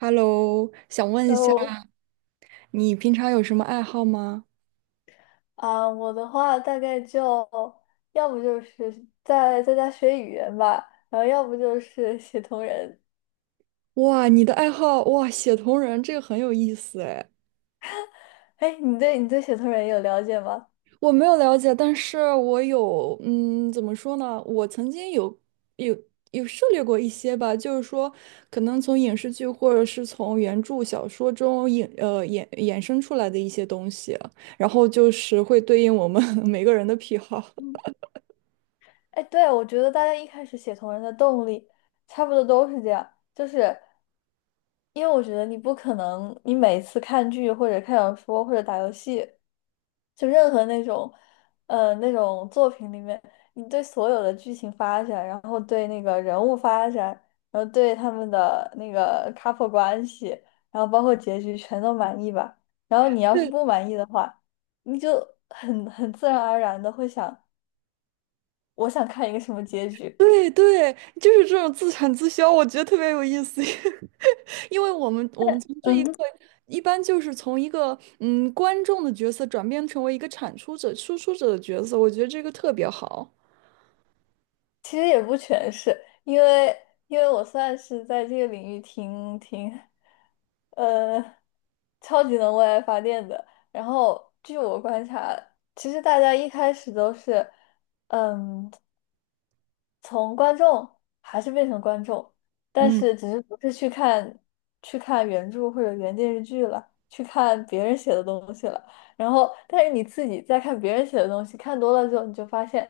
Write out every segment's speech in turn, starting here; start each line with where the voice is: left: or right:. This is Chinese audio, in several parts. right: Hello，想问一
left: 然
right: 下，
left: 后
right: 你平常有什么爱好吗？
left: 我的话大概就要不就是在家学语言吧，然后要不就是写同人。
right: 哇，你的爱好，哇，写同人，这个很有意思哎。
left: 哎，你对写同人有了解吗？
right: 我没有了解，但是我有，怎么说呢？我曾经有有涉猎过一些吧，就是说，可能从影视剧或者是从原著小说中衍生出来的一些东西，然后就是会对应我们 每个人的癖好。
left: 嗯，哎，对，我觉得大家一开始写同人的动力差不多都是这样，就是。因为我觉得你不可能，你每次看剧或者看小说或者打游戏，就任何那种，那种作品里面，你对所有的剧情发展，然后对那个人物发展，然后对他们的那个 couple 关系，然后包括结局全都满意吧。然后你要是 不满意的话，你就很自然而然的会想，我想看一个什么结局。
right: 对对，就是这种自产自销，我觉得特别有意思，因为我们从这一刻
left: 嗯，
right: 一般就是从一个观众的角色转变成为一个产出者、输出者的角色，我觉得这个特别好。
left: 其实也不全是，因为我算是在这个领域挺，呃，超级能为爱发电的。然后据我观察，其实大家一开始都是，嗯。从观众还是变成观众，但
right: 嗯。
left: 是只是不是去看原著或者原电视剧了，去看别人写的东西了。然后，但是你自己在看别人写的东西，看多了之后，你就发现，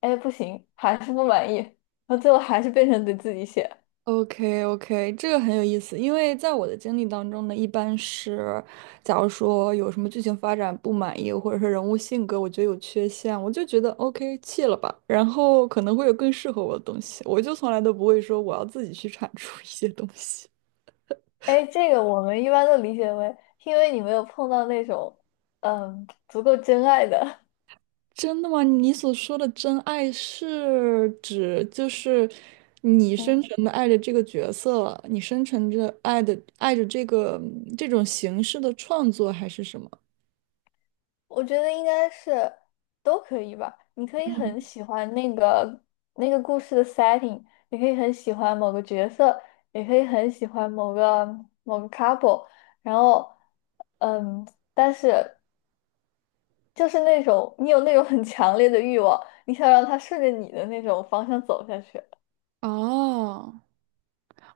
left: 哎，不行，还是不满意，然后最后还是变成得自己写。
right: OK OK，这个很有意思，因为在我的经历当中呢，一般是，假如说有什么剧情发展不满意，或者是人物性格我觉得有缺陷，我就觉得 OK 弃了吧，然后可能会有更适合我的东西，我就从来都不会说我要自己去产出一些东西。
left: 哎，这个我们一般都理解为，因为你没有碰到那种，嗯，足够真爱的，
right: 真的吗？你所说的真爱是指就是你 深
left: 嗯。
right: 沉的爱着这个角色，你深沉着爱的爱着这个这种形式的创作，还是什么？
left: 我觉得应该是都可以吧。你可以很喜欢那个故事的 setting,你可以很喜欢某个角色，也可以很喜欢某个 couple。然后，嗯，但是就是那种你有那种很强烈的欲望，你想让它顺着你的那种方向走下去。
right: 哦。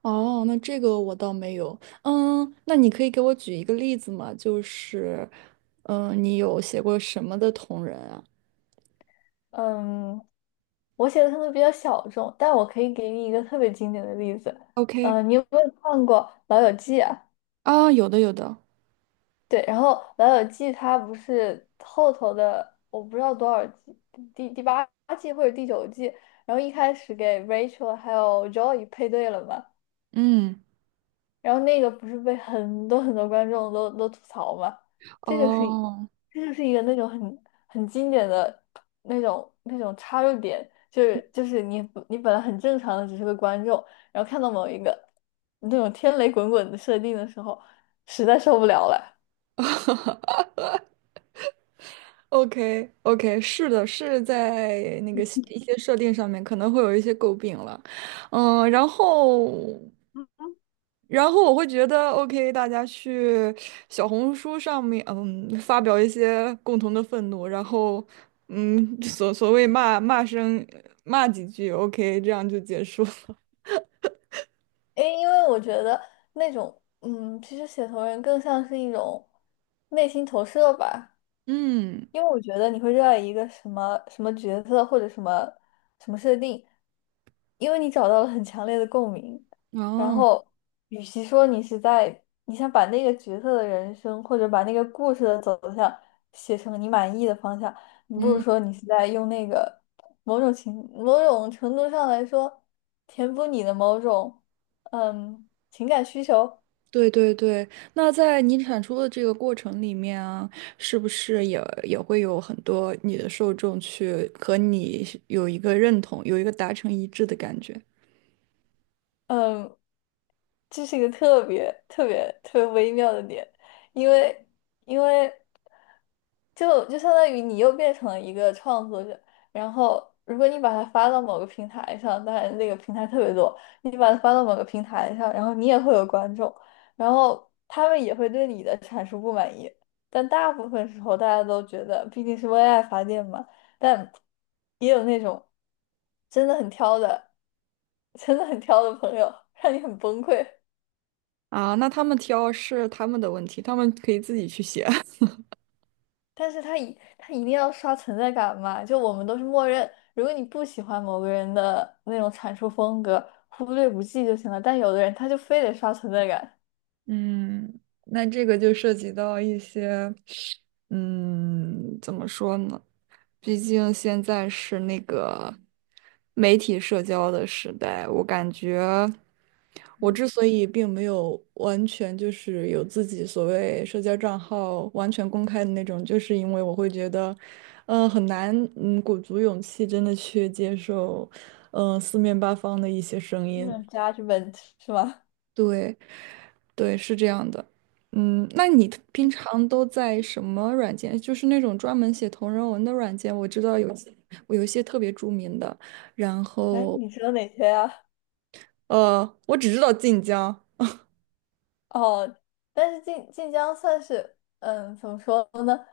right: 哦，那这个我倒没有。嗯，那你可以给我举一个例子吗？就是，嗯，你有写过什么的同人啊
left: 嗯，我写的可能比较小众，但我可以给你一个特别经典的例子。
right: ？OK，
left: 嗯，你有没有看过《老友记》啊？
right: 啊，有的，有的。
left: 对，然后《老友记》它不是后头的，我不知道多少季，第八季或者第九季，然后一开始给 Rachel 还有 Joey 配对了嘛，
right: 嗯，
left: 然后那个不是被很多很多观众都吐槽嘛，这就是
right: 哦
left: 这就是一个那种很经典的那种插入点，就是你本来很正常的只是个观众，然后看到某一个那种天雷滚滚的设定的时候，实在受不了了。
right: ，OK OK，是的，是在那个一些设定上面可能会有一些诟病了。嗯，然后。然后我会觉得，OK，大家去小红书上面，嗯，发表一些共同的愤怒，然后，嗯，所谓骂几句，OK，这样就结束了。
left: 哎，因为我觉得那种，嗯，其实写同人更像是一种内心投射吧。
right: 嗯，
left: 因为我觉得你会热爱一个什么什么角色或者什么什么设定，因为你找到了很强烈的共鸣。然
right: 哦，
left: 后，与其说你是在你想把那个角色的人生或者把那个故事的走向写成你满意的方向，你不如
right: 嗯，
left: 说你是在用那个某种程度上来说填补你的某种情感需求。
right: 对对对，那在你产出的这个过程里面啊，是不是也会有很多你的受众去和你是有一个认同，有一个达成一致的感觉？
left: 嗯，这是一个特别特别特别微妙的点，因为因为就相当于你又变成了一个创作者，然后如果你把它发到某个平台上，当然那个平台特别多，你把它发到某个平台上，然后你也会有观众，然后他们也会对你的阐述不满意，但大部分时候大家都觉得毕竟是为爱发电嘛，但也有那种真的很挑的，真的很挑的朋友，让你很崩溃。
right: 啊，那他们挑是他们的问题，他们可以自己去写。
left: 但是他一定要刷存在感嘛，就我们都是默认，如果你不喜欢某个人的那种阐述风格，忽略不计就行了。但有的人他就非得刷存在感，
right: 嗯，那这个就涉及到一些，怎么说呢？毕竟现在是那个媒体社交的时代，我感觉我
left: 嗯，
right: 之所以并没有完全就是有自己所谓社交账号完全公开的那种，就是因为我会觉得，嗯，很难，嗯，鼓足勇气真的去接受，嗯，四面八方的一些声音。
left: 那 adjustment 是吗？
right: 对，对，是这样的。嗯，那你平常都在什么软件？就是那种专门写同人文的软件，我知道有些我有一些特别著名的。然
left: 哎，
right: 后，
left: 你知道哪些啊？
right: 我只知道晋江。
left: 哦，但是晋江算是，嗯，怎么说呢？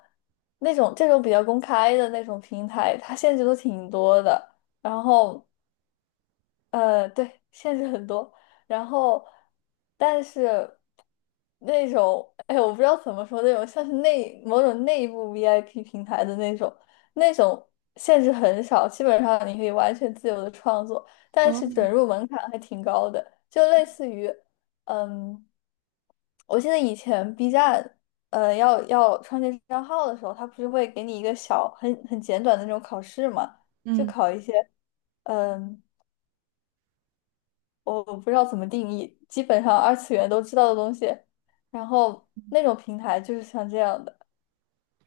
left: 那种这种比较公开的那种平台，它限制都挺多的。然后对，限制很多。然后，但是那种，哎，我不知道怎么说，那种像是某种内部 VIP 平台的那种，那种限制很少，基本上你可以完全自由的创作，但
right: 哦，
left: 是准入门槛还挺高的，就类似于，嗯，我记得以前 B 站，呃，要创建账号的时候，它不是会给你一个小很简短的那种考试嘛，就
right: 嗯。
left: 考一些。嗯，我不知道怎么定义，基本上二次元都知道的东西，然后那种平台就是像这样的，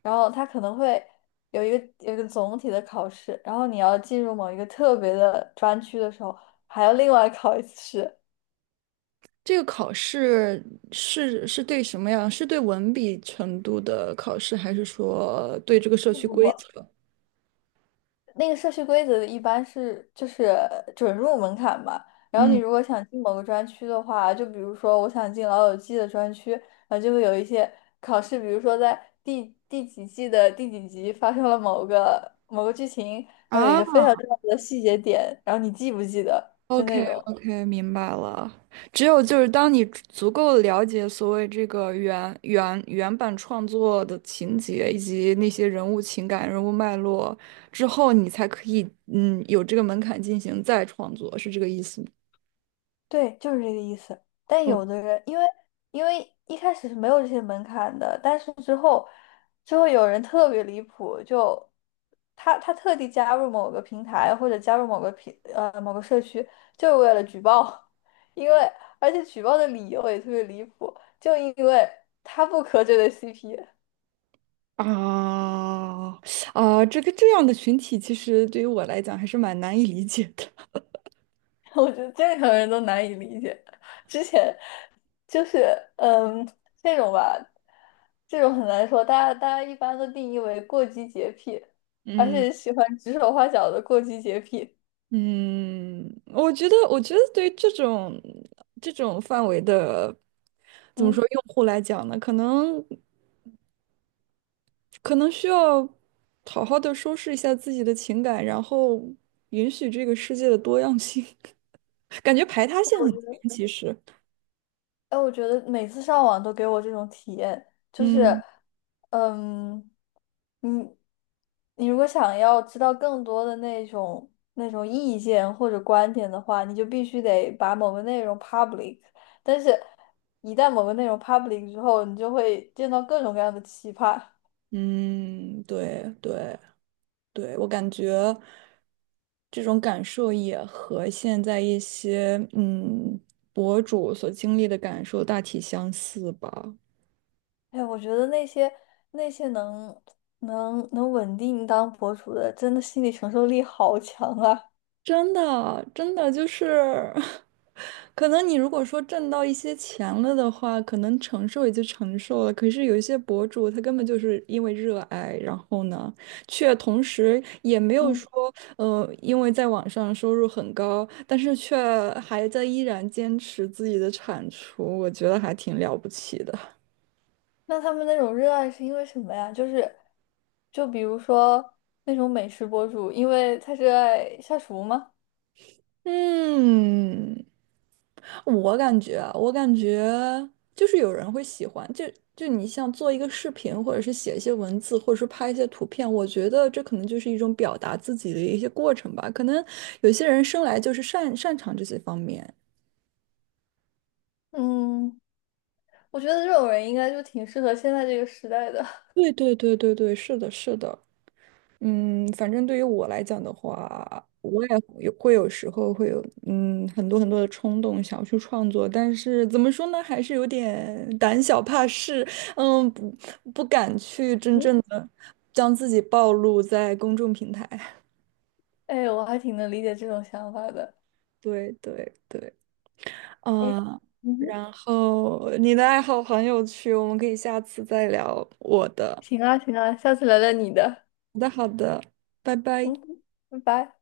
left: 然后它可能会有一个总体的考试，然后你要进入某一个特别的专区的时候，还要另外考一次试。
right: 这个考试是对什么呀？是对文笔程度的考试，还是说对这个社
left: 不
right: 区
left: 不不。
right: 规则？
left: 那个社区规则一般是就是准入门槛嘛，然后你
right: 嗯，
left: 如果想进某个专区的话，就比如说我想进老友记的专区，然后就会有一些考试，比如说在第几季的第几集发生了某个剧情，然后有一个非
right: 啊，
left: 常重要的细节点，然后你记不记得，就那
right: OK
left: 种。
right: OK，明白了。只有就是当你足够了解所谓这个原版创作的情节以及那些人物情感、人物脉络之后，你才可以有这个门槛进行再创作，是这个意思吗？
left: 对，就是这个意思。但
right: 哦
left: 有的人，因为一开始是没有这些门槛的，但是之后有人特别离谱，就他特地加入某个平台或者加入某个某个社区，就是为了举报，因为而且举报的理由也特别离谱，就因为他不磕这对 CP,
right: 啊啊，这个这样的群体，其实对于我来讲还是蛮难以理解的。
left: 我觉得正常人都难以理解。之前就是，嗯，这种吧，这种很难说。大家一般都定义为过激洁癖，而
right: 嗯。
left: 且喜欢指手画脚的过激洁癖。
right: 嗯，我觉得，我觉得对于这种范围的，怎么
left: 嗯。
right: 说，用户来讲呢，可能需要好好的收拾一下自己的情感，然后允许这个世界的多样性，感觉排他性很强，其实。
left: 哎，我觉得每次上网都给我这种体验，就是，
right: 嗯
left: 嗯，你你如果想要知道更多的那种意见或者观点的话，你就必须得把某个内容 public。但是，一旦某个内容 public 之后，你就会见到各种各样的奇葩。
right: 嗯，对对对，我感觉这种感受也和现在一些博主所经历的感受大体相似吧。
left: 哎，我觉得那些能稳定当博主的，真的心理承受力好强啊！
right: 真的，真的就是，可能你如果说挣到一些钱了的话，可能承受也就承受了。可是有一些博主，他根本就是因为热爱，然后呢，却同时也没有说，
left: 嗯。
right: 因为在网上收入很高，但是却还在依然坚持自己的产出，我觉得还挺了不起的。
left: 那他们那种热爱是因为什么呀？就是，就比如说那种美食博主，因为他热爱下厨吗？
right: 嗯。我感觉就是有人会喜欢，你像做一个视频，或者是写一些文字，或者是拍一些图片，我觉得这可能就是一种表达自己的一些过程吧。可能有些人生来就是擅长这些方面。
left: 嗯，我觉得这种人应该就挺适合现在这个时代的。
right: 对对对对对，是的，是的。嗯，反正对于我来讲的话，我也有会有时候会有很多很多的冲动想要去创作，但是怎么说呢，还是有点胆小怕事，嗯，不敢去真
left: 嗯，
right: 正的将自己暴露在公众平台。
left: 哎，我还挺能理解这种想法的。
right: 对对对，
left: 哎，
right: 嗯，
left: 嗯哼，
right: 然后你的爱好很有趣，我们可以下次再聊我的。
left: 行啊，行啊，下次聊聊你的。
right: 好的好的，拜拜。
left: 嗯哼，拜拜。